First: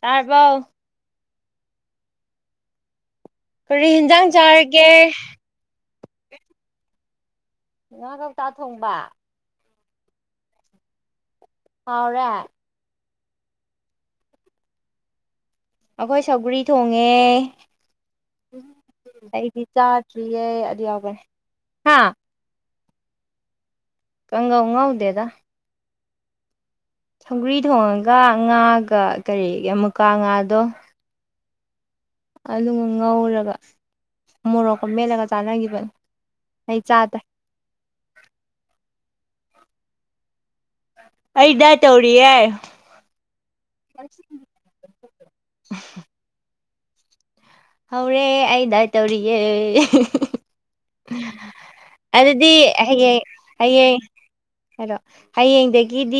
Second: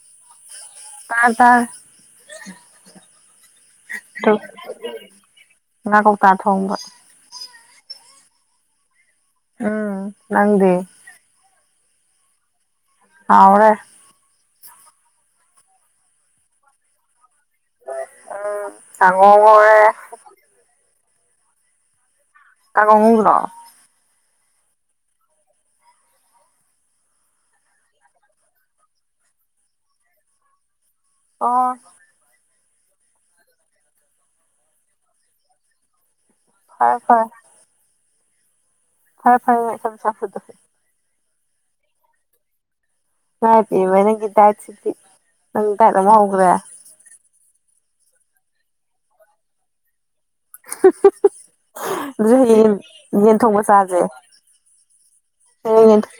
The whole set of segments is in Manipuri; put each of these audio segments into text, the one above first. ꯇꯥꯔꯕꯥꯎ ꯑꯥꯗ ꯀꯔꯤ ꯌꯦꯟꯖꯥꯡ ꯆꯥꯔꯒꯦ ꯉ ꯀ ꯄꯥ ꯊꯕ ꯉꯥ ꯀꯧꯇꯥ ꯊꯣꯡꯕ ꯎꯝ ꯅꯪꯗꯦ ꯐꯥꯎꯔ ꯑꯅꯦ ꯑꯩꯈꯣꯏ ꯁꯒꯔꯤ ꯊꯣꯡꯉꯦ ꯀꯥꯡꯉꯧ ꯑꯩꯗꯤ ꯉꯧꯔꯦ ꯆꯥꯇ꯭ꯔꯤꯌꯦꯦ ꯑꯗꯨꯗꯤ ꯌꯥꯎꯕ ꯍꯥ ꯇꯒ ꯎꯒꯂꯣ ꯀꯪꯒꯥ ꯎ ꯉꯥꯎꯗꯦꯗ ꯁꯧꯒ꯭ꯔꯤ ꯊꯣꯡꯉꯒ ꯉꯥꯒ ꯀꯔꯤꯒꯤ ꯑꯃꯨꯀꯥ ꯉꯥꯗꯣ ꯑꯣ ꯑꯗꯨꯒ ꯉꯧꯔꯒ ꯃꯣꯔꯣꯛꯀ ꯃꯦꯠꯂꯒ ꯆꯥꯟꯅꯈꯤꯕꯅꯤ ꯑꯩ ꯐꯔꯦ ꯆꯥꯗ ꯐꯔꯦ ꯐꯔꯦ ꯐꯔꯦ ꯊꯝ ꯆ ꯐꯗꯦ ꯑꯩꯗꯥꯏ ꯇꯧꯔꯤꯑꯦ ꯉꯅꯨꯡ ꯄ ꯃ ꯅꯪꯒꯤ ꯥꯏ ꯁꯤꯗꯤ ꯅꯪ ꯏ ꯑꯃ ꯍꯧꯒ꯭ꯔꯦ ꯇꯧꯔꯦ ꯑꯩꯗꯥꯏ ꯇꯧꯔꯤꯑꯦ ꯌꯦ ꯑꯗꯨꯗꯤ ꯌꯦꯟ ꯊꯣꯡꯕ ꯆꯥꯁꯦ ꯍꯂꯣ ꯍꯌꯦꯡ ꯌꯦꯟ ꯍꯌꯦꯡꯗꯒꯤꯗꯤ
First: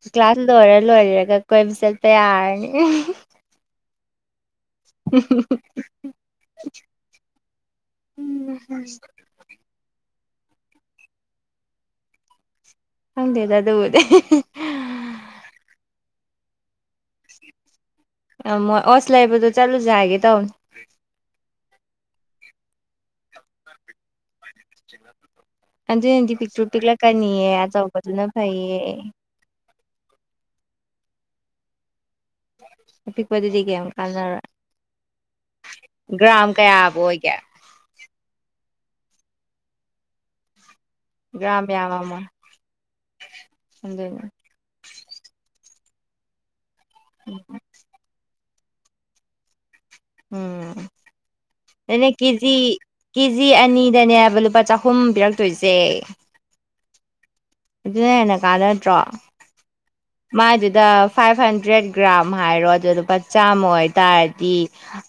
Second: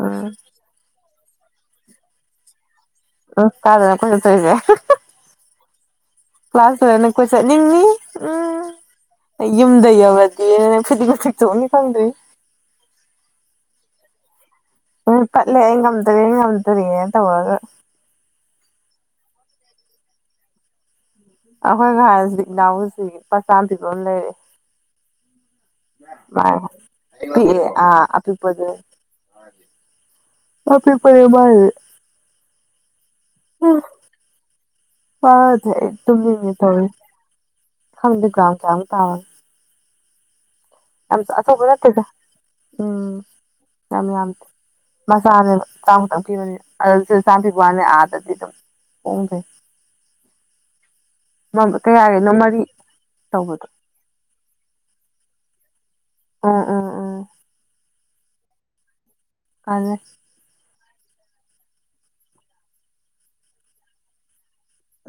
ꯎꯝ ꯀ꯭ꯂꯥꯁ ꯂꯣꯏꯔ ꯂꯣꯏꯔꯒ ꯀꯣꯏꯕ ꯆꯠꯄ ꯌꯥꯔꯅꯤ ꯎ ꯀꯥꯗꯅ ꯀꯦ ꯎ ꯀ꯭ꯂꯥꯁ ꯇꯔꯅ ꯀꯣꯏ ꯆꯠꯅꯤꯡꯉꯤ ꯎꯝ ꯌꯨꯝꯗ ꯌꯧ ꯏ ꯐꯩꯗꯤꯒꯇꯁꯨ ꯃꯤ ꯐꯪꯗ꯭ꯔꯔꯤ ꯍꯪꯗꯦꯗ ꯑꯗꯨꯕꯨꯗꯤ ꯎꯝ ꯄ ꯂꯩ ꯉꯝꯗꯔꯤ ꯉꯝꯗꯔꯤꯦ ꯇꯧ ꯋꯥꯒ ꯑ ꯃ ꯑꯁ ꯂꯥꯏꯕꯨꯗ ꯆꯥꯂꯨꯁꯒꯦ ꯇꯧ ꯑꯩꯈꯣꯏ ꯉ ꯍꯥꯏꯁꯤꯗꯤ ꯏꯅꯥꯎꯁꯤ ꯄꯆꯥ ꯄꯤꯕ ꯑꯃ ꯂꯩꯔꯦ ꯑꯗꯨꯏꯅꯗꯤ ꯄꯤꯛꯇ꯭ꯔꯨ ꯄꯤꯛꯂꯛꯀꯅꯤꯑ ꯄꯤꯛꯑꯦ ꯑꯥ ꯑꯆꯧꯕꯗꯨꯅ ꯐꯩꯌꯦ ꯑꯄꯤꯤꯄꯃꯦ ꯄꯤꯛꯄꯗꯨꯗꯤ ꯀ ꯀꯥꯟꯅꯔ ꯋꯥ ꯑꯗꯨꯝ ꯃꯤ ꯇꯋ ꯀꯌꯥꯕꯨ ꯑꯣꯏꯒꯦ ꯊꯗꯒ꯭ꯔꯝ ꯊ ꯇꯥꯎ ꯌꯥꯝ ꯒ꯭ꯔꯥꯝ ꯑꯆꯧꯕ ꯅꯠꯇꯦꯗ ꯌꯥꯝꯃꯝꯃꯣꯏ ꯎꯝ ꯌꯥꯝ ꯑꯗꯨꯅ ꯌꯥꯝꯗꯦ ꯃꯁꯥꯅꯦꯕ ꯍꯛ ꯆꯥꯡꯛꯇꯛꯈꯤꯕꯅꯦ ꯑꯗꯨꯁꯨ ꯆꯥꯝꯄꯤꯤꯕ ꯋꯥꯅꯤ ꯑꯥꯗꯗꯤ ꯑꯗꯨꯝ ꯍꯣꯡꯈꯩ ꯎꯝ ꯑꯗꯨꯅꯦ ꯀꯌꯥꯒꯤꯅꯣ ꯀꯦꯖꯤ ꯃꯔꯤ ꯀꯦꯖꯤ ꯇꯧꯕꯗꯣ ꯑꯅꯤꯗꯅꯦꯕ ꯂꯨꯄꯥ ꯆꯍꯨꯝ ꯄꯤꯔꯛꯇꯣꯏꯁꯦ ꯑ ꯎꯝ ꯎꯝ ꯑꯗꯨꯅ ꯍꯦꯟꯅ ꯀꯥꯟꯅꯗ꯭ꯔꯣ ꯑ ꯗ ꯐꯥꯏꯚ ꯍꯟꯗ꯭ꯔꯦꯠ ꯒ꯭ꯔꯥꯝ ꯍꯥꯏꯔꯣ ꯑꯗꯨ ꯂꯨꯄꯥ ꯆꯥꯝꯃ ꯑꯣꯏꯇꯥꯔꯗꯤ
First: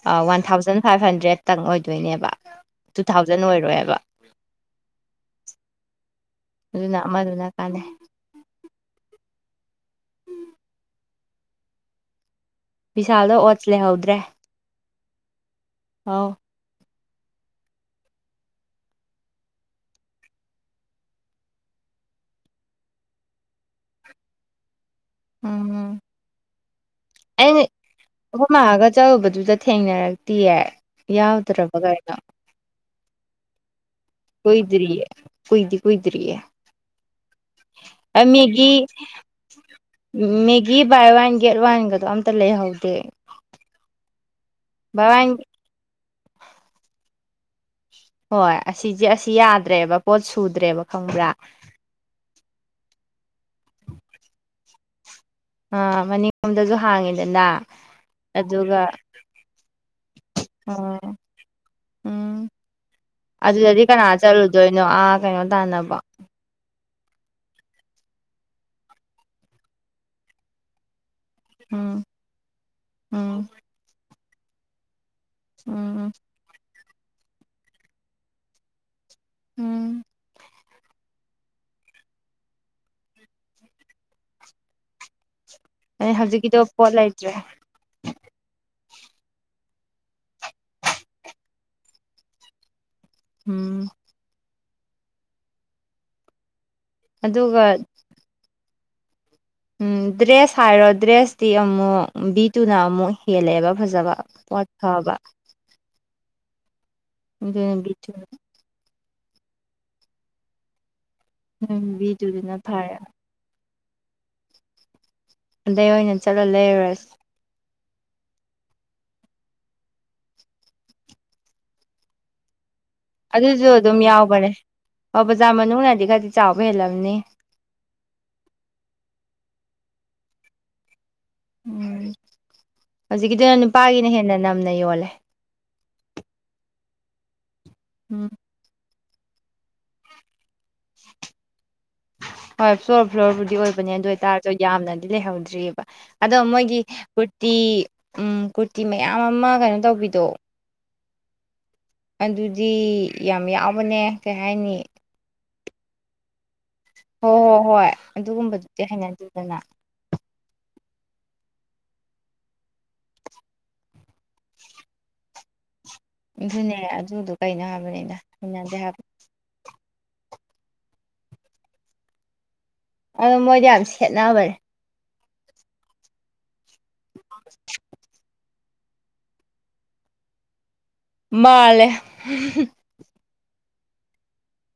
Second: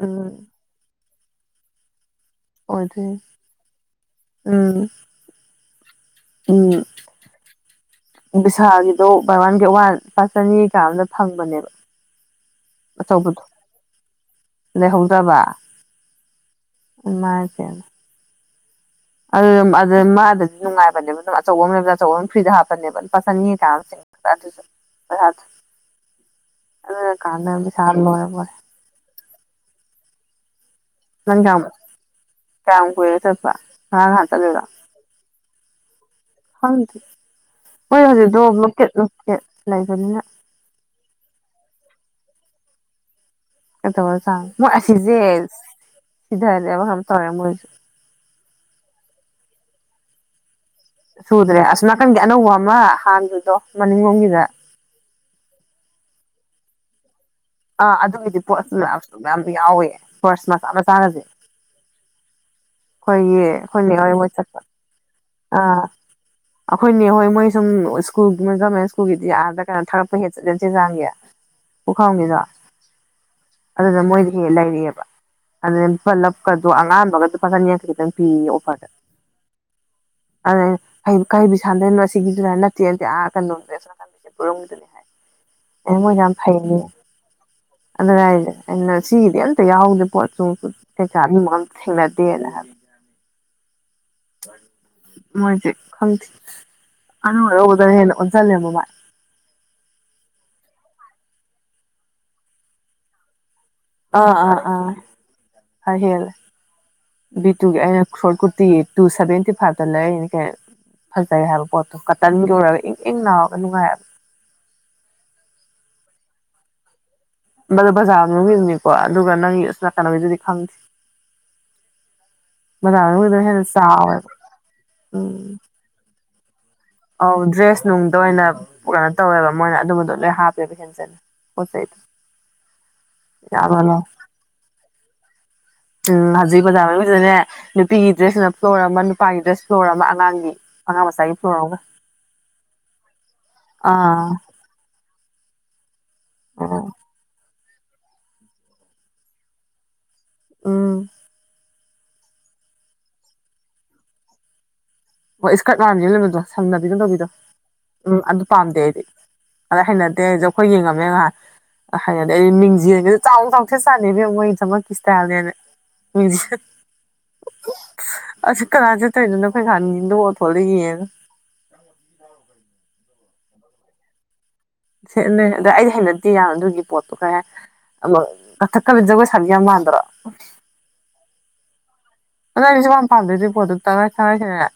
ꯎꯝ ꯋꯥꯟ ꯊꯥꯎꯖꯟ ꯐꯥꯏꯚ ꯍꯟꯗ꯭ꯔꯦꯗꯇꯪ ꯑꯣꯏꯗꯣꯏꯅꯦꯕ ꯇꯨ ꯑꯣꯏꯗꯣꯏꯅꯤ ꯊꯥꯎꯖꯟ ꯑꯣꯏꯔꯣꯏꯕ ꯎꯝ ꯑꯗꯨꯅ ꯑꯃꯗꯨꯅ ꯀꯥꯟꯅꯩ ꯕꯤꯁꯥꯒꯤꯗꯣ ꯕꯥꯔ ꯋꯥꯟꯒꯤ ꯋꯥꯟ ꯂꯨꯄꯥ ꯆꯅꯤꯒ ꯑꯃꯗ ꯐꯪꯕꯅꯦꯕ ꯕꯤꯚꯤꯁꯥꯜꯗ ꯑꯣꯠꯁ ꯂꯩꯍꯧꯗ꯭ꯔꯦ ꯂꯩꯍꯧꯗꯕ ꯑ ꯃꯥꯆ ꯑꯗꯨ ꯃꯥꯗꯗꯤ ꯅꯨꯡꯉꯥꯏꯕꯅꯦꯕ ꯑꯗꯨꯝ ꯑꯆꯧꯕ ꯑꯃꯅꯦꯕꯗ ꯑꯆꯧꯕ ꯑꯃ ꯐ꯭ꯔꯤꯗ ꯍꯥꯞꯄꯅꯦꯕ ꯑꯗꯨ ꯄꯁꯟꯅꯤ ꯀꯥ ꯄꯍꯠ ꯎꯝ ꯑꯩꯅ ꯍꯨꯝ ꯂꯣꯏꯔꯦ ꯃꯥꯒ ꯆꯠꯔꯨꯕꯗꯨꯗ ꯊꯦꯡꯅꯔꯛꯇꯦ ꯇꯤ ꯌꯥꯎꯗ꯭ꯔꯕꯒꯩꯅꯣ ꯀꯌꯥ ꯇꯕ ꯀꯣꯏꯗꯔꯤ ꯀꯏꯗꯤ ꯈꯨꯨꯏꯗꯔꯤꯌꯦ ꯈꯪꯗꯦ ꯃꯣꯏ ꯍꯧꯖꯤꯛꯇꯣ ꯃꯦꯒꯤ ꯂꯣꯀꯦꯠ ꯂꯣꯀꯦꯠ ꯂꯩꯕꯅꯤꯅ ꯃꯦꯒꯤ ꯕꯥꯏ ꯋꯥꯟ ꯒꯦꯠ ꯋꯥꯟꯒ ꯑꯗꯣ ꯑꯝꯇ ꯂꯩꯍꯧꯗꯦ ꯆ ꯕꯥꯏ ꯋꯥꯟ ꯃꯣꯏꯁꯤꯖꯦꯁ ꯁꯤꯗꯦꯕ ꯇꯧꯔꯦ ꯃꯣꯏꯁꯨ ꯍꯣꯏ ꯑꯁꯤꯁꯦ ꯑꯁꯤ ꯌꯥꯗ꯭ꯔꯦꯕ ꯄꯣꯠ ꯁꯨꯗ꯭ꯔꯦꯕ ꯈꯪꯕ꯭ꯔꯥ ꯁꯨꯗ꯭ꯔꯦ ꯑꯁ ꯅꯥꯀꯟꯒꯤ ꯑꯅꯧꯕ ꯑꯃ ꯍꯥꯟꯕꯗꯣ ꯃꯅꯤꯡꯂꯣꯝꯒꯤꯗ ꯑ ꯃꯅꯤꯡꯂꯣꯝꯗꯁꯨ ꯍꯥꯡꯉꯤꯅꯦ ꯑꯥ ꯑꯗꯨꯒꯤꯗꯤ ꯄꯣꯠꯁꯨ ꯌꯥꯝ ꯌꯥꯎꯋꯦ ꯄꯥꯔꯁ ꯃꯆꯥ ꯎꯝ ꯃꯆꯥꯅꯁꯦ ꯎꯝ ꯑꯗꯨꯗꯗꯤ ꯍꯣꯏ ꯀꯅꯥ ꯃꯣꯏ ꯆꯠꯄ ꯆꯠꯂꯨꯗꯣꯏꯅꯣ ꯑꯥ ꯀꯩꯅꯣ ꯑꯥ ꯇꯥꯅꯕ ꯑꯩꯈꯣꯏꯅꯦ ꯍꯣꯏ ꯃꯣꯏ ꯁꯨꯝ ꯁ꯭ꯀꯨꯜꯣꯏ ꯒꯣꯔꯃꯦꯟ ꯁ꯭ꯀꯨꯜꯒꯤꯗꯤ ꯌꯥꯗ꯭ꯔꯥ ꯀꯩꯅꯣ ꯊꯥꯒꯛꯄ ꯍꯠꯂꯦ ꯆꯦ ꯆꯥꯡꯁ ꯎꯝ ꯄꯨꯈꯝꯒꯤꯗꯣ ꯎꯝ ꯑꯗꯨꯗ ꯃꯣꯏꯗꯤ ꯍꯦꯛ ꯂꯩꯔꯤꯑꯦꯕ ꯑꯗꯨ ꯎꯝ ꯄꯨꯂꯞꯀꯗꯣ ꯑꯉꯥꯟꯕꯒ ꯂꯨꯄꯥ ꯆꯅꯤꯌꯥꯡꯛꯇ ꯈꯤꯇꯪ ꯄꯤꯌꯦ ꯑꯣꯐꯔꯗ ꯎꯝ ꯑꯗꯦ ꯀꯩꯕꯨ ꯁꯥꯟꯗꯣꯏꯔꯤꯅꯣ ꯁꯤꯗꯨꯃꯥꯏꯅ ꯅꯠꯇꯦ ꯑꯗꯨ ꯀꯩꯅꯣꯝꯁꯦꯝꯒꯤꯗꯨꯅꯤ ꯍꯥꯏ ꯑꯩ ꯑꯃꯣꯏ ꯌꯥꯝꯝ ꯍꯧꯖꯤꯛꯀꯤꯗꯣ ꯐꯥꯏꯅꯤ ꯄꯣꯠ ꯂꯩꯇ꯭ꯔꯦ ꯑꯗꯨ ꯍꯥꯏꯁꯦ ꯑꯩꯅ ꯁꯤꯒꯤꯗꯤ ꯑꯝꯇ ꯌꯥꯎꯗꯦ ꯄꯣꯠꯁꯨ ꯀꯩꯀꯥ ꯃꯤꯃ ꯊꯦꯡꯅꯗꯦꯅ ꯍꯥꯏꯕ ꯎꯝ ꯃꯣꯏꯁꯦ ꯈꯪꯗꯦ ꯑꯅꯨ ꯑꯗꯨꯒ ꯑꯔꯧꯕꯗꯅ ꯍꯦꯟꯅ ꯑꯣꯟꯁꯤꯜꯂꯦꯕ ꯃꯥꯏ ꯎꯝ ꯗ꯭ꯔꯦꯁ ꯍꯥꯏꯔꯣ ꯗ꯭ꯔꯦꯁꯇꯤ ꯑꯃꯨꯛ ꯕꯤ ꯇꯨꯅ ꯑꯃꯨꯛ ꯍꯦꯜꯂꯛꯑꯦꯕ ꯐꯖꯕ ꯑꯥ ꯑꯥ ꯄꯣꯠ ꯑꯥ ꯐꯕ ꯑꯗꯨꯅ ꯕꯤꯇꯨꯒꯤ ꯑꯩꯅ ꯕꯤꯇꯨ ꯁꯣꯔꯠ ꯀꯨꯔꯇꯤ ꯇꯨ ꯁꯚꯦꯟꯇꯤ ꯐꯥꯏꯚꯇ ꯂꯩꯔꯤꯅꯤ ꯀ ꯐꯖꯩ ꯍꯥꯏꯕ ꯄꯣꯠꯇꯣ ꯀꯇꯟ ꯕꯤꯇꯨꯗꯨꯅ ꯂꯣꯏꯨꯔꯒ ꯐꯔꯦ ꯏꯪ ꯏꯪ ꯅꯥꯔꯒ ꯅꯨꯡꯉꯥꯏꯕ ꯑꯗꯩ ꯑꯣꯏꯅ ꯆꯠꯂ ꯂꯩꯔꯨꯔꯁꯤ ꯕꯖꯥꯔ ꯃꯅꯨꯡꯒꯤꯗꯨꯅꯤꯀꯣ ꯑꯗꯨꯒ ꯅꯪꯒꯤ ꯑ ꯅ ꯀꯩꯅꯅꯕꯩꯗꯨꯗꯤ ꯈꯪꯗ꯭ꯦ ꯑꯗꯨꯁꯨ ꯑꯗꯨꯝ ꯌꯥꯎꯕꯅꯦ ꯑꯣ ꯎꯝ ꯕꯖꯥꯔ ꯃꯅꯨꯡꯅꯗꯤ ꯈꯗꯤ ꯑꯧ ꯗ꯭ꯔꯦꯁ ꯅꯨꯡꯗ ꯑꯣꯏꯅ ꯀꯩꯅꯣ ꯇꯧꯋꯦꯕ ꯃꯣꯏꯅ ꯑꯗꯨꯝꯕꯗꯣ ꯂꯣꯏ ꯍꯥꯞꯄꯦꯕ ꯍꯦꯟꯆꯦ ꯎꯝ ꯍꯧꯖꯤꯛꯀꯤꯗꯨꯅ ꯌꯥꯝꯅ ꯂꯧ ꯅꯨꯄꯥꯒꯤꯅ ꯍꯦꯟꯅ ꯅꯝꯅ ꯌꯣꯜꯂꯦ ꯎꯝ ꯍꯧꯖꯤꯛ ꯕꯖꯥꯔ ꯃꯅꯨꯡꯁꯤꯗꯅꯦ ꯅꯨꯄꯤꯒꯤ ꯎꯝ ꯗ꯭ꯔꯦꯁꯅ ꯀꯧꯔꯝꯕ ꯎꯄꯥꯥꯏꯒꯤꯗ ꯐ꯭ꯂꯣꯔ ꯑꯃ ꯑꯉꯥꯡꯒꯤ ꯑꯉꯥꯡ ꯃꯆꯥꯒꯤ ꯐ꯭ꯂꯣꯔ ꯑꯃ ꯍꯣꯏ ꯐ꯭ꯂꯣꯔ ꯐ꯭ꯂꯣꯔꯕꯨꯗꯤ ꯑꯣꯏꯕꯅꯦ ꯑꯗꯨ ꯑꯥ ꯑꯣꯏꯇꯥꯔꯁꯨ ꯌꯥꯝꯅꯗꯤ ꯂꯩꯍꯧꯗ꯭ꯔꯤꯑꯕ ꯑꯗꯣ ꯃꯣꯏꯒꯤ ꯎꯝ ꯀꯨꯔꯇꯤ ꯀꯨꯔꯇꯤ ꯃꯌꯥꯝ ꯑꯃ ꯀꯩꯅꯣ ꯇꯧꯕꯤꯗꯣ ꯎꯝ ꯑꯗꯨꯗꯤ ꯌꯥꯝ ꯌꯥꯎꯕꯅꯦ ꯀꯩ ꯍꯥꯏꯅꯤ ꯑꯣ ꯏꯁꯀꯥ ꯀꯥꯝ ꯌꯦ ꯂꯩꯦꯣ ꯁꯪꯅꯕꯤꯗꯅ ꯇꯧꯕꯤꯗꯣ ꯍꯣꯏ ꯍꯣꯏ ꯍꯣꯏ ꯎꯝ ꯑꯗꯨ ꯄꯥꯝꯗꯦ ꯑꯗꯨꯒꯨꯝꯕꯗꯨꯗꯤ ꯑꯩꯗꯤ ꯍꯩꯅꯗꯦꯗꯅ ꯑꯗ ꯍꯩꯅꯗꯦ ꯍꯥꯏꯁꯨ ꯑꯩꯈꯣꯏ ꯌꯦꯡꯉ ꯑ [unintelligible] ꯍꯥꯏꯗꯤ ꯑꯩ ꯃꯤꯡꯁꯤ ꯆꯥꯎꯅ ꯆꯥꯎꯁꯦꯠ ꯆꯥꯅꯩ ꯐ ꯃꯣꯏꯒꯤ ꯆꯃꯛꯀꯤ ꯏꯁꯇꯥꯏꯜꯅꯦꯅ ꯃꯤꯡꯖꯦꯜ ꯑꯗꯨꯅꯦ ꯑꯗꯨꯗꯣ ꯀꯩꯅꯣ ꯍꯥꯏꯕꯅꯤꯅ ꯍꯟꯅꯗꯦ ꯍꯥꯏꯕ ꯀꯗ ꯊꯗꯒꯤꯅ ꯑꯣ ꯃꯣꯏꯗꯤ ꯌꯥꯝ ꯁꯦꯠꯅꯕꯅꯦ ꯁꯦꯠꯅꯩ ꯑꯗꯣ ꯑꯩꯗꯤ ꯍꯩꯅꯗꯦ ꯌꯥ ꯑꯗꯨꯒꯤ ꯄꯣꯠꯇꯣ ꯈꯔ ꯑꯃ ꯀꯊꯛꯀꯕꯤꯖꯒꯣꯏꯁꯒ ꯃꯥꯟꯗ꯭ꯔ ꯃꯥꯜ ꯣ ꯑꯗꯨ ꯇꯥꯏ ꯊꯔꯁꯤꯅ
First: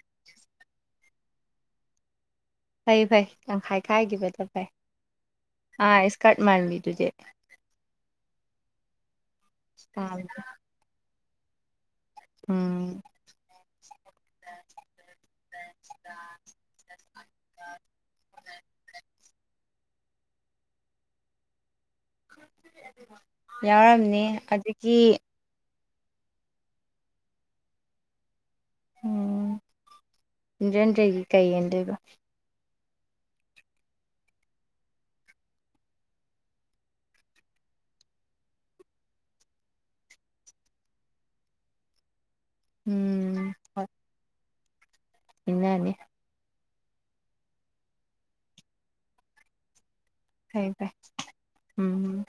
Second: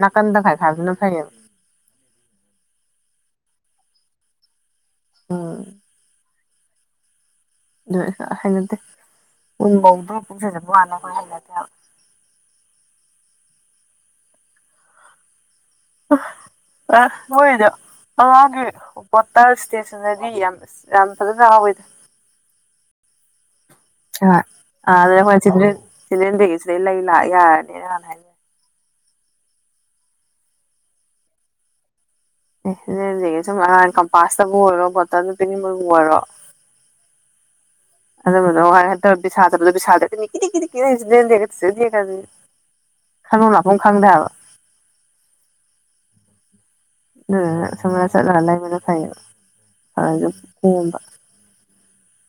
ꯅꯥꯀꯟ ꯇꯒꯥꯏ ꯁꯥꯗꯨꯅ ꯐꯩꯌꯦꯕ ꯐꯩ ꯐꯩ ꯇꯪꯈꯥꯏ ꯈꯥꯏꯈꯤꯕꯗ ꯐꯩ ꯎꯝ ꯑꯥ ꯏꯁꯀꯥꯔꯠ ꯃꯥꯟꯕꯤꯗꯨꯗꯤ ꯑꯗꯨ ꯍꯩꯅꯗꯦ ꯎꯟꯐꯧꯗꯣ ꯄꯥꯝꯃꯦ ꯄꯨꯡꯁꯤꯗꯄ ꯋꯥꯅꯤ ꯑꯩꯈꯣꯏ ꯍꯩꯅꯗꯦꯕ ꯎꯝ ꯑ ꯍꯣꯏꯗ [unintelligible] ꯕꯣꯇꯜ ꯏꯁꯇꯦꯁꯟꯅꯔꯤ ꯌꯥꯝ ꯌꯥꯝ ꯐꯖꯅ ꯍꯥꯎꯋꯦꯗ ꯌꯥꯎꯔꯝꯅꯤ ꯑ ꯑ ꯑꯗꯒꯤ ꯑꯗꯨ ꯀꯆꯦ ꯁꯤꯅꯦꯦꯟꯗꯒꯤꯒꯤ ꯁꯤꯗꯩ ꯂꯩ ꯂꯥꯛ ꯌꯥꯔꯅꯤꯅ ꯍꯥꯟꯅ ꯍꯥꯏꯕꯦ ꯎꯝ ꯏꯒꯤ ꯀꯩ ꯌꯦꯗꯕ ꯁꯨꯝꯥꯡ ꯀꯝꯄꯥꯁꯇꯕꯨ ꯑꯣꯏꯔꯣ ꯕꯣꯇꯜꯗ ꯄꯤꯅꯤꯡꯕꯕꯨ ꯑꯣꯏꯔꯣ ꯑ ꯃꯗꯗꯤ ꯈꯩꯅꯣ ꯂꯥꯛꯐꯝ ꯈꯪꯗ꯭ꯔꯦꯕ ꯑꯦꯅꯥꯅꯦ ꯑꯗꯨ ꯁꯝ ꯆꯠꯂꯒ ꯂꯩꯕꯅ ꯐꯩꯌꯦꯕ ꯐꯁꯦ ꯐꯩ ꯐꯩ ꯀꯣꯝꯕ ꯎꯝ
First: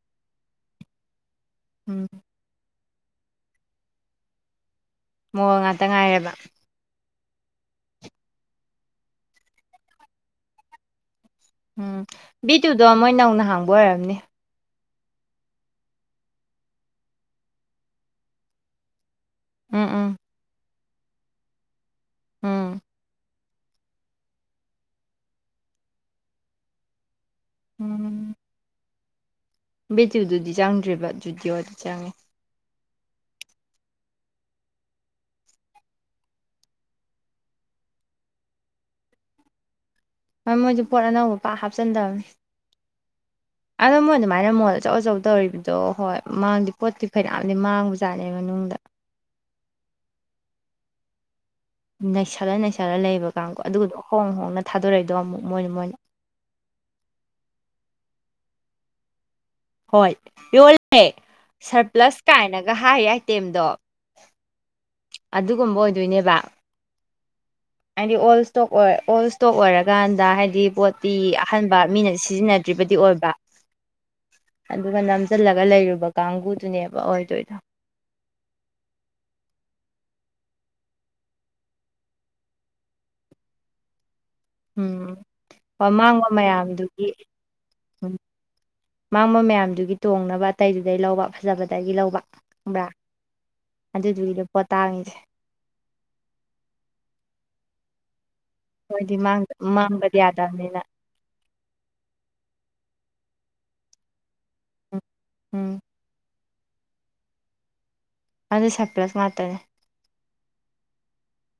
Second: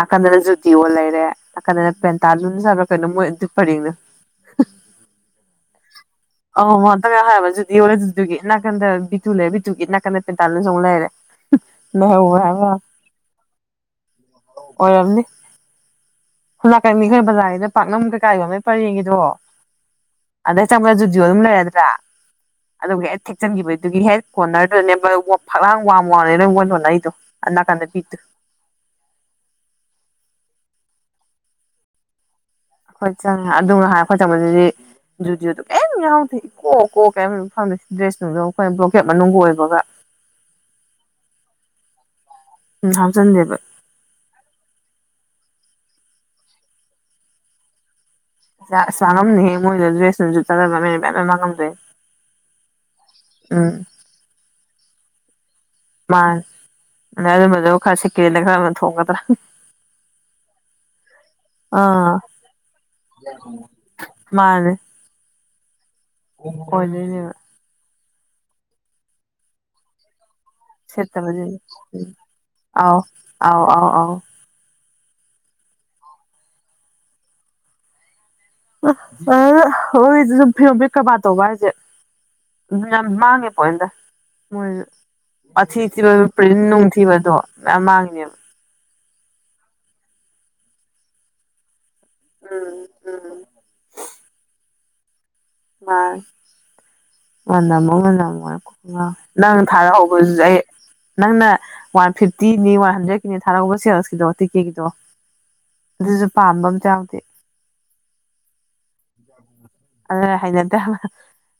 ꯅꯥꯀꯟꯗꯅ ꯖꯨꯇꯤ ꯑꯣ ꯂꯩꯔꯦ ꯅꯥꯀꯟꯗꯅ ꯎꯝ ꯄꯦꯟꯇꯥꯖꯨꯔꯛ ꯀꯅꯗꯤ ꯐꯔꯅ ꯃꯑꯣ ꯉꯥꯛꯇ ꯉꯥꯏꯦꯕ ꯑ ꯍꯥꯏꯥꯟꯕ ꯖꯨꯗꯤ ꯌꯣꯂꯦ ꯖꯗꯨꯒꯤ ꯅꯥꯀꯟꯗ ꯕꯤꯇꯨ ꯂꯩꯔ ꯕꯤꯇꯨꯒꯤ ꯅꯥꯀꯟꯗ ꯇꯦꯟꯇꯥꯜ ꯁꯣꯡꯛ ꯂꯩꯔꯦ ꯎꯝ ꯂꯩꯍꯧꯕ꯭ꯔꯥ ꯍꯥꯏꯕ ꯕꯤꯗꯨꯨꯗꯣ ꯃꯣꯏ ꯅꯧꯅ ꯍꯥꯡꯕ ꯑꯣꯏꯔꯝꯅꯦ ꯑꯣꯏꯔꯝꯅꯤ ꯍꯂꯥꯛꯀꯅꯤ ꯑꯩꯈꯣꯏ ꯕꯖꯥꯔꯒꯤꯗ ꯄꯥꯛꯅꯝ ꯀꯩꯀꯥꯏꯒꯤꯅꯦ ꯄꯔꯦꯡꯒꯤꯗꯣ ꯎꯝ ꯎꯝ ꯆꯝ ꯖꯨꯖꯨ ꯑꯗꯨꯝ ꯂꯩꯔꯗ꯭ꯔꯥ ꯎꯝ ꯑꯗꯨ ꯆꯪꯈꯤꯕꯗꯨꯒꯤ ꯍꯦꯠ ꯀꯣꯔꯅꯔꯗꯨꯗꯅꯦ ꯐꯛꯂꯥꯡ ꯋꯥꯡ ꯋꯥꯡꯅꯦ ꯅꯪ ꯑꯣꯜꯂꯣꯅ ꯑꯩꯗꯣ ꯑ ꯀꯥꯟꯗ ꯐꯤꯠ ꯕꯦꯠꯇꯨꯗꯨꯗꯤ ꯆꯪꯗ꯭ꯔꯦꯕ ꯖꯨꯗꯤ ꯋꯥꯗꯤ ꯆꯪꯉꯦ ꯑꯩꯈꯣꯏ ꯆꯪꯉꯦ ꯑꯗꯨꯒ ꯉ ꯍꯥꯏ ꯑꯩꯈꯣꯏ ꯆꯪꯕꯁꯤꯗꯤ ꯨꯗꯤꯑꯣꯗꯣ ꯀꯩꯝ ꯌꯥꯎꯗꯦ ꯏꯀꯣꯛ ꯀꯣꯛ ꯀꯩꯝ ꯐꯪꯗꯦ ꯗ꯭ꯔꯦꯁꯅꯨꯡꯗ ꯑꯩꯈꯣꯏꯅ ꯕ꯭ꯂꯣꯀꯦꯠ ꯃꯅꯨꯡ ꯑꯣꯏꯕꯒ ꯍꯣꯏ ꯃꯣꯏꯗꯤ ꯄꯣꯠ ꯑꯅꯧꯕ ꯄꯥꯛ ꯍꯥꯞꯆꯤꯟꯗꯕꯅꯦ ꯎꯝ ꯍꯥꯞꯆꯤꯟꯗꯦꯕ ꯑꯗ ꯃꯣꯏ ꯑꯗꯨꯃꯥꯏꯅ ꯃꯣꯟꯗ ꯑꯆꯧ ꯑꯆꯧ ꯇꯧꯔꯤꯕꯗꯣ ꯍꯣꯏ ꯃꯥꯡꯗꯦ ꯄꯣꯠꯇꯤ ꯐꯩꯅꯌꯥꯝꯗꯤ ꯃꯥꯡꯕꯁꯤꯁꯨ ꯁꯉꯝꯅꯦꯍꯦ ꯃꯣꯏꯅ ꯗ꯭ꯔꯦꯁꯁꯨ ꯃꯉꯝꯅꯦ ꯅꯩꯁꯜꯂ ꯅꯩꯁꯜꯂ ꯂꯩꯕ ꯀꯥꯡꯣ ꯎꯝ ꯑꯗꯨꯒꯗꯣ ꯍꯣꯡ ꯍꯣꯡꯅ ꯊꯥꯗꯣꯔꯛꯏꯗꯣ ꯑꯃꯨꯛ ꯃꯣꯏꯅ ꯃꯣꯏꯅ ꯃꯥ ꯑꯗ ꯑꯗꯨꯝꯕꯗꯣ ꯈꯔ ꯁꯤꯀꯦꯗ ꯈꯔ ꯑꯃ ꯊꯣꯡꯒꯗ꯭ꯔꯥ ꯍꯣꯏ ꯌꯣꯜꯂꯦ ꯑꯥ ꯁꯔꯄ꯭ꯂꯁ ꯀꯥꯏꯅꯒ ꯍꯥꯏ ꯑꯥꯏꯇꯦꯝꯗꯣ ꯃꯥꯅꯦ ꯑꯗꯨ ꯀꯨꯝꯕ ꯑꯣꯏꯗꯣꯏꯅꯦ ꯑꯣ ꯏꯅꯅꯦ [unintelligible] ꯍꯥꯏꯗꯤ ꯑꯣꯜ ꯏꯁꯇꯣꯛ ꯑꯣꯏ ꯑꯣꯜ ꯏꯁꯇꯣꯛ ꯑꯣꯏꯔꯀꯥꯟꯗ ꯍꯥꯏꯗꯤ ꯗꯤ ꯄꯣꯠꯇꯤ ꯁꯦꯠꯇꯕꯗꯤ ꯑꯍꯟꯕ ꯎꯝ ꯃꯤꯅ ꯁꯤꯖꯤꯟꯅꯗ꯭ꯔꯤꯕꯗꯤ ꯑꯥꯎ ꯑꯣꯏꯕ ꯑꯥꯎ ꯑꯥꯎ ꯑꯥꯎ ꯑꯗꯨꯒ ꯅꯝꯁꯤꯜꯂꯒ ꯂꯩꯔꯨꯕ ꯀꯥꯡꯕꯨꯗꯨꯅꯦꯕ ꯑꯣꯏꯗꯣꯏꯗꯣ ꯑ ꯍꯣꯏ ꯁꯨꯝ ꯐꯤꯔꯣꯝ ꯐ ꯀꯕꯥ ꯇꯧꯕ ꯍꯥꯏꯁꯦ ꯌꯥꯝ ꯃꯥꯉꯦ ꯄꯑꯦꯟꯗ ꯃꯣꯏ ꯎꯝ ꯃꯊꯤ ꯍꯣꯏ ꯊꯤꯕ ꯃꯥꯡꯕ ꯄ꯭ꯔꯤꯟ ꯃꯌꯥꯝꯗꯨꯒꯤ ꯅꯨꯡꯊꯤꯕꯗꯣ ꯃꯌꯥꯝ ꯎꯝ ꯃꯥꯡꯉꯕ ꯃꯥꯡꯕ ꯃꯌꯥꯝꯗꯨꯒꯤ ꯇꯣꯡꯅꯕ ꯑꯇꯩꯗꯨꯗꯩ ꯂꯧꯕ ꯐꯖꯕꯗꯒꯤ ꯂ ꯎꯝ ꯭ꯔꯥ ꯎꯝ ꯑꯗꯨꯗꯨꯒꯤꯗ ꯄꯣ ꯇꯥꯡꯉꯁꯦ ꯃꯥ ꯑꯣꯃ ꯑꯣꯃ ꯍꯣꯏꯗꯤ ꯅꯪ ꯃꯥꯡꯕꯗꯤ ꯊꯥꯔꯛꯍꯧꯕꯗꯨꯁꯨ ꯑꯩ ꯌꯥꯗꯕꯅꯤꯅ ꯅꯪꯅ ꯋꯥꯟ ꯐꯤꯐꯇꯤꯅꯤ ꯋꯥꯟ ꯍꯟꯗ꯭ꯔꯦꯠ ꯅꯦ ꯊꯥꯔꯛꯧꯕ ꯁꯦꯜꯁꯀꯤꯗꯣ ꯇꯤꯛꯀꯦꯠꯀꯤꯗꯣ ꯎꯝ ꯎꯝ ꯑꯗꯨꯁꯨ ꯄꯥꯝꯕ ꯑꯝꯇ ꯌꯥꯎꯗꯦ ꯑꯗꯨꯗ ꯁꯄ꯭ꯂꯁ ꯃꯥꯇꯅꯦꯦ ꯍꯥꯏꯅꯗ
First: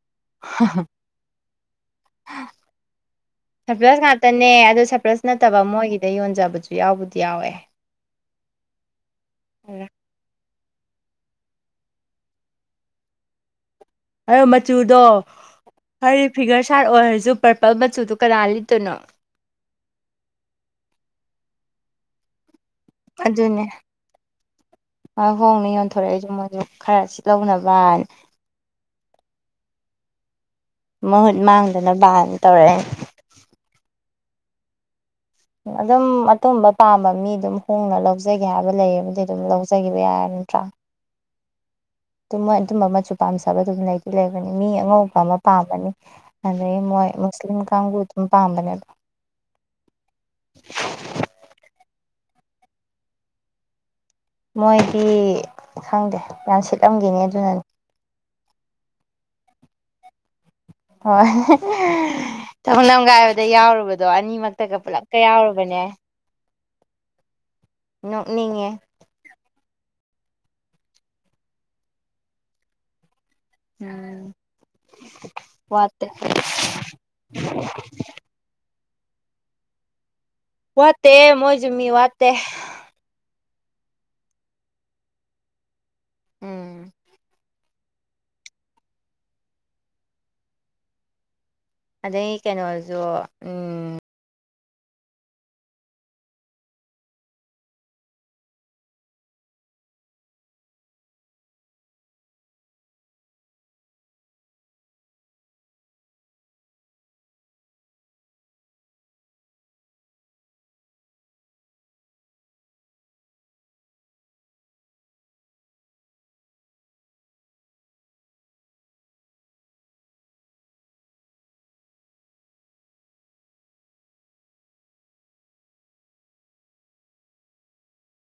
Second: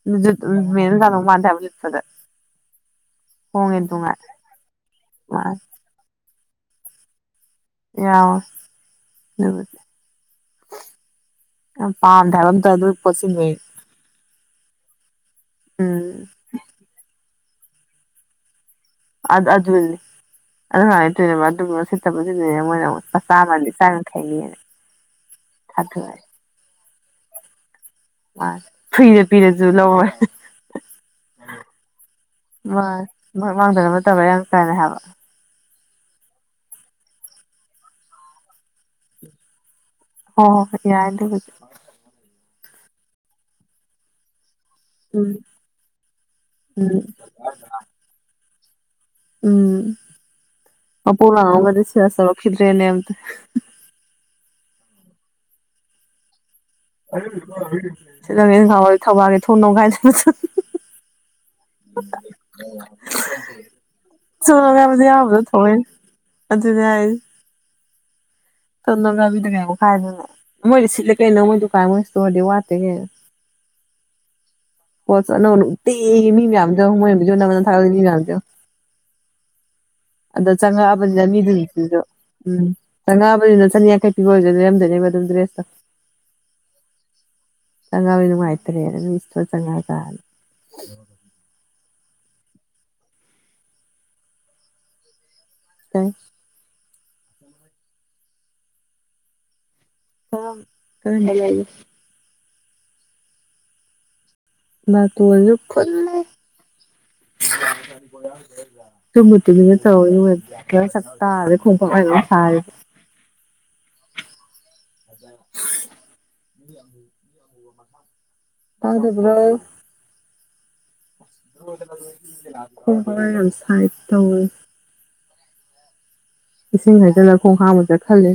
ꯃꯅ ꯂꯅꯣ ꯃꯗꯄꯗ ꯁꯔꯄ꯭ꯔꯁ ꯉꯇꯅꯦ ꯑꯗꯨ ꯁꯔꯄ꯭ꯔꯁ ꯅꯠꯇꯕ ꯃꯥꯅꯤ ꯃꯣꯏꯒꯤꯗ ꯌꯣꯟꯖꯕꯁꯨ ꯌꯥꯎꯕꯗꯤ ꯌꯥꯎꯋꯦ ꯌꯥꯗꯤ ꯄꯝ ꯊꯔꯝ ꯇ ꯑꯗꯨ ꯑꯗꯨ ꯄꯁꯤꯤꯟꯕꯣꯏ ꯑꯗꯣ ꯃꯆꯨꯗꯣ ꯎꯝ ꯍꯥꯏꯔꯤ ꯐꯤꯒꯔ ꯁꯥꯔꯠ ꯑꯣꯏꯔꯁꯨ ꯄꯔꯄꯜ ꯃꯆꯨꯗꯣ ꯀꯅꯥ ꯂꯤꯠꯇꯣꯏꯅꯣ ꯑꯗꯨꯅꯦ ꯑꯗꯨ ꯍꯥꯏꯣꯏꯅꯦ ꯑꯗꯨꯠꯇ ꯣꯏꯅ ꯑꯃ ꯃꯆꯥ ꯑꯗꯨꯅꯦ ꯑꯃꯗꯤ ꯆꯥ ꯈꯩꯅꯤꯑꯅ ꯍꯣꯡꯅ ꯊꯥꯗꯣꯛꯑꯒꯦ ꯌꯣꯟꯊꯣꯔꯛꯏꯁꯨ ꯃꯣꯏꯁꯨ ꯈꯔ ꯁꯤ ꯂꯧꯅꯕ ꯑ ꯐꯨꯏꯔꯦ ꯄꯤꯔꯁꯨ ꯂꯣꯏ ꯃꯍꯨꯠ ꯃꯥꯡꯗꯨꯅ ꯕꯥꯟ ꯇꯧꯔꯦ ꯇꯔ ꯌꯥꯝꯅ ꯀꯩꯅ ꯍꯥꯏꯕ ꯑꯗꯨꯝ ꯑꯇꯨꯝꯝꯕ ꯄꯥꯝꯕ ꯃꯤ ꯑꯗꯨꯝ ꯍꯣꯡꯅ ꯂꯧꯖꯒꯦ ꯍꯥꯏꯕ ꯂꯩꯕꯨꯗꯤ ꯑꯗꯨꯝ ꯂꯧꯖ ꯆꯠꯒꯤꯕ ꯌꯥꯔꯝ ꯅꯠꯇ꯭ꯔꯣ ꯍꯣꯏ ꯍꯣꯏ ꯌꯥꯏ ꯑꯗꯨꯕꯨꯗꯤ ꯑꯗꯨ ꯃꯣꯏ ꯑꯗꯨꯝꯕ ꯃꯆꯨ ꯄꯥꯝꯖꯕꯗꯨꯝ ꯂꯩꯗꯤ ꯂꯩꯕꯅꯤ ꯃꯤ ꯑꯉꯧꯕ ꯎꯝ ꯑꯃ ꯄꯥꯝꯃꯅꯤ ꯑꯗꯩ ꯎꯝ ꯃꯣꯏ ꯃꯨꯁꯂꯤꯝ ꯀꯥꯡꯕꯨ ꯑꯗꯨꯝ ꯄꯥꯝꯕꯅꯦ ꯎꯝ ꯃꯄꯣꯛ ꯂꯥꯉꯣꯟꯒꯗꯤ ꯁꯦꯜꯁ ꯇꯧꯔꯛ ꯈꯤꯗ꯭ꯔꯦꯅꯦ ꯑꯝꯇ ꯃꯣꯏꯗꯤ ꯈꯪꯗꯦ ꯌꯥꯝ ꯁꯤꯠꯂꯝꯈꯤꯅꯤ ꯑꯗꯨꯅꯅꯤ [unintelligible] ꯍꯣꯏ ꯊꯣꯡ ꯅꯝꯒꯥꯏꯕꯗ ꯌꯥꯎꯔꯨꯕꯗꯣ ꯊꯣꯡ ꯑꯅꯤꯃꯛꯇꯒ ꯅꯣꯝꯒꯥꯏꯕꯗ ꯄꯨꯜꯂꯞꯀ ꯌꯥꯎꯔꯝꯕꯗꯣ ꯌꯥꯎꯔꯨꯕꯅꯦ ꯊꯑꯣꯏꯅ ꯑꯗꯨꯅꯦ ꯍꯥꯏ ꯅꯣꯡ ꯊꯣꯡ ꯅꯝꯒꯥꯏꯕꯤꯗꯒ ꯌꯥꯎꯈꯥꯏꯗꯅ ꯃꯣꯏꯗꯤ ꯁꯤꯠꯂꯦ ꯀꯩꯅꯣ ꯃꯣꯏ ꯗꯨꯀꯥꯟ ꯃꯣꯏ ꯏꯁꯇꯣꯔꯗꯤ ꯋꯥꯠꯇꯦ ꯍꯦ ꯎꯝ ꯄꯣꯁ ꯑꯅꯧꯕ ꯋꯥꯠꯇꯦ ꯅꯨꯡꯇꯤꯒꯤ ꯃꯤ ꯃꯌꯥꯝꯗꯣ ꯌꯦꯡꯉꯣ ꯃꯣꯏ ꯚꯤꯗꯤꯌꯣꯥ ꯅꯝꯕꯗ ꯑꯗꯨꯝ ꯊꯥꯒꯠꯏ ꯃꯤ ꯃꯌꯥꯝꯗꯣ ꯌꯦꯡꯉꯣ ꯑꯗ ꯆꯪꯉꯛꯑꯕꯅꯤꯅ ꯋꯥꯠꯇꯦ ꯃꯣꯏꯁꯨ ꯃꯤꯗꯨꯅꯁꯨ ꯃꯤ ꯗꯣ ꯋꯥꯠꯇꯦ ꯎꯝ ꯆꯪꯉꯛꯑꯕꯅꯤꯅ ꯆꯅꯤꯌꯥꯡꯈꯩ ꯄꯤꯕ ꯑꯣꯏꯖꯨ ꯂꯩꯔꯝꯗꯣꯏꯅꯦꯕ ꯑꯗꯨꯝ ꯗ꯭ꯔꯦꯁꯇꯣ ꯎꯝ ꯆꯪꯉꯛꯑꯕꯅꯤꯅ ꯅꯨꯡꯉꯥꯏꯇꯔꯦ ꯑꯗꯨꯏ ꯏꯁꯇꯣꯔ ꯆꯪꯉꯛꯑꯒꯅ ꯑꯗꯩ ꯀꯩꯅꯣꯖꯨ ꯎꯝ [unintelligible] ꯐꯃꯨꯡꯗ ꯂꯩꯌꯦ ꯅꯥꯇꯣꯟꯖꯨ ꯐꯨꯜꯂꯦ [inaudible] [unintelligible] [inaudible] ꯇꯥꯗꯕ꯭ꯔꯣ ꯈꯣꯡ ꯈꯥ ꯌꯥꯝ ꯁꯥꯏ ꯇꯧꯔꯤꯁꯦ ꯏꯁꯤꯡ ꯍꯩꯖꯜꯂ ꯈꯣꯡ ꯍꯥꯥꯝꯃꯨꯖꯤꯔꯥ ꯈꯜꯂꯦ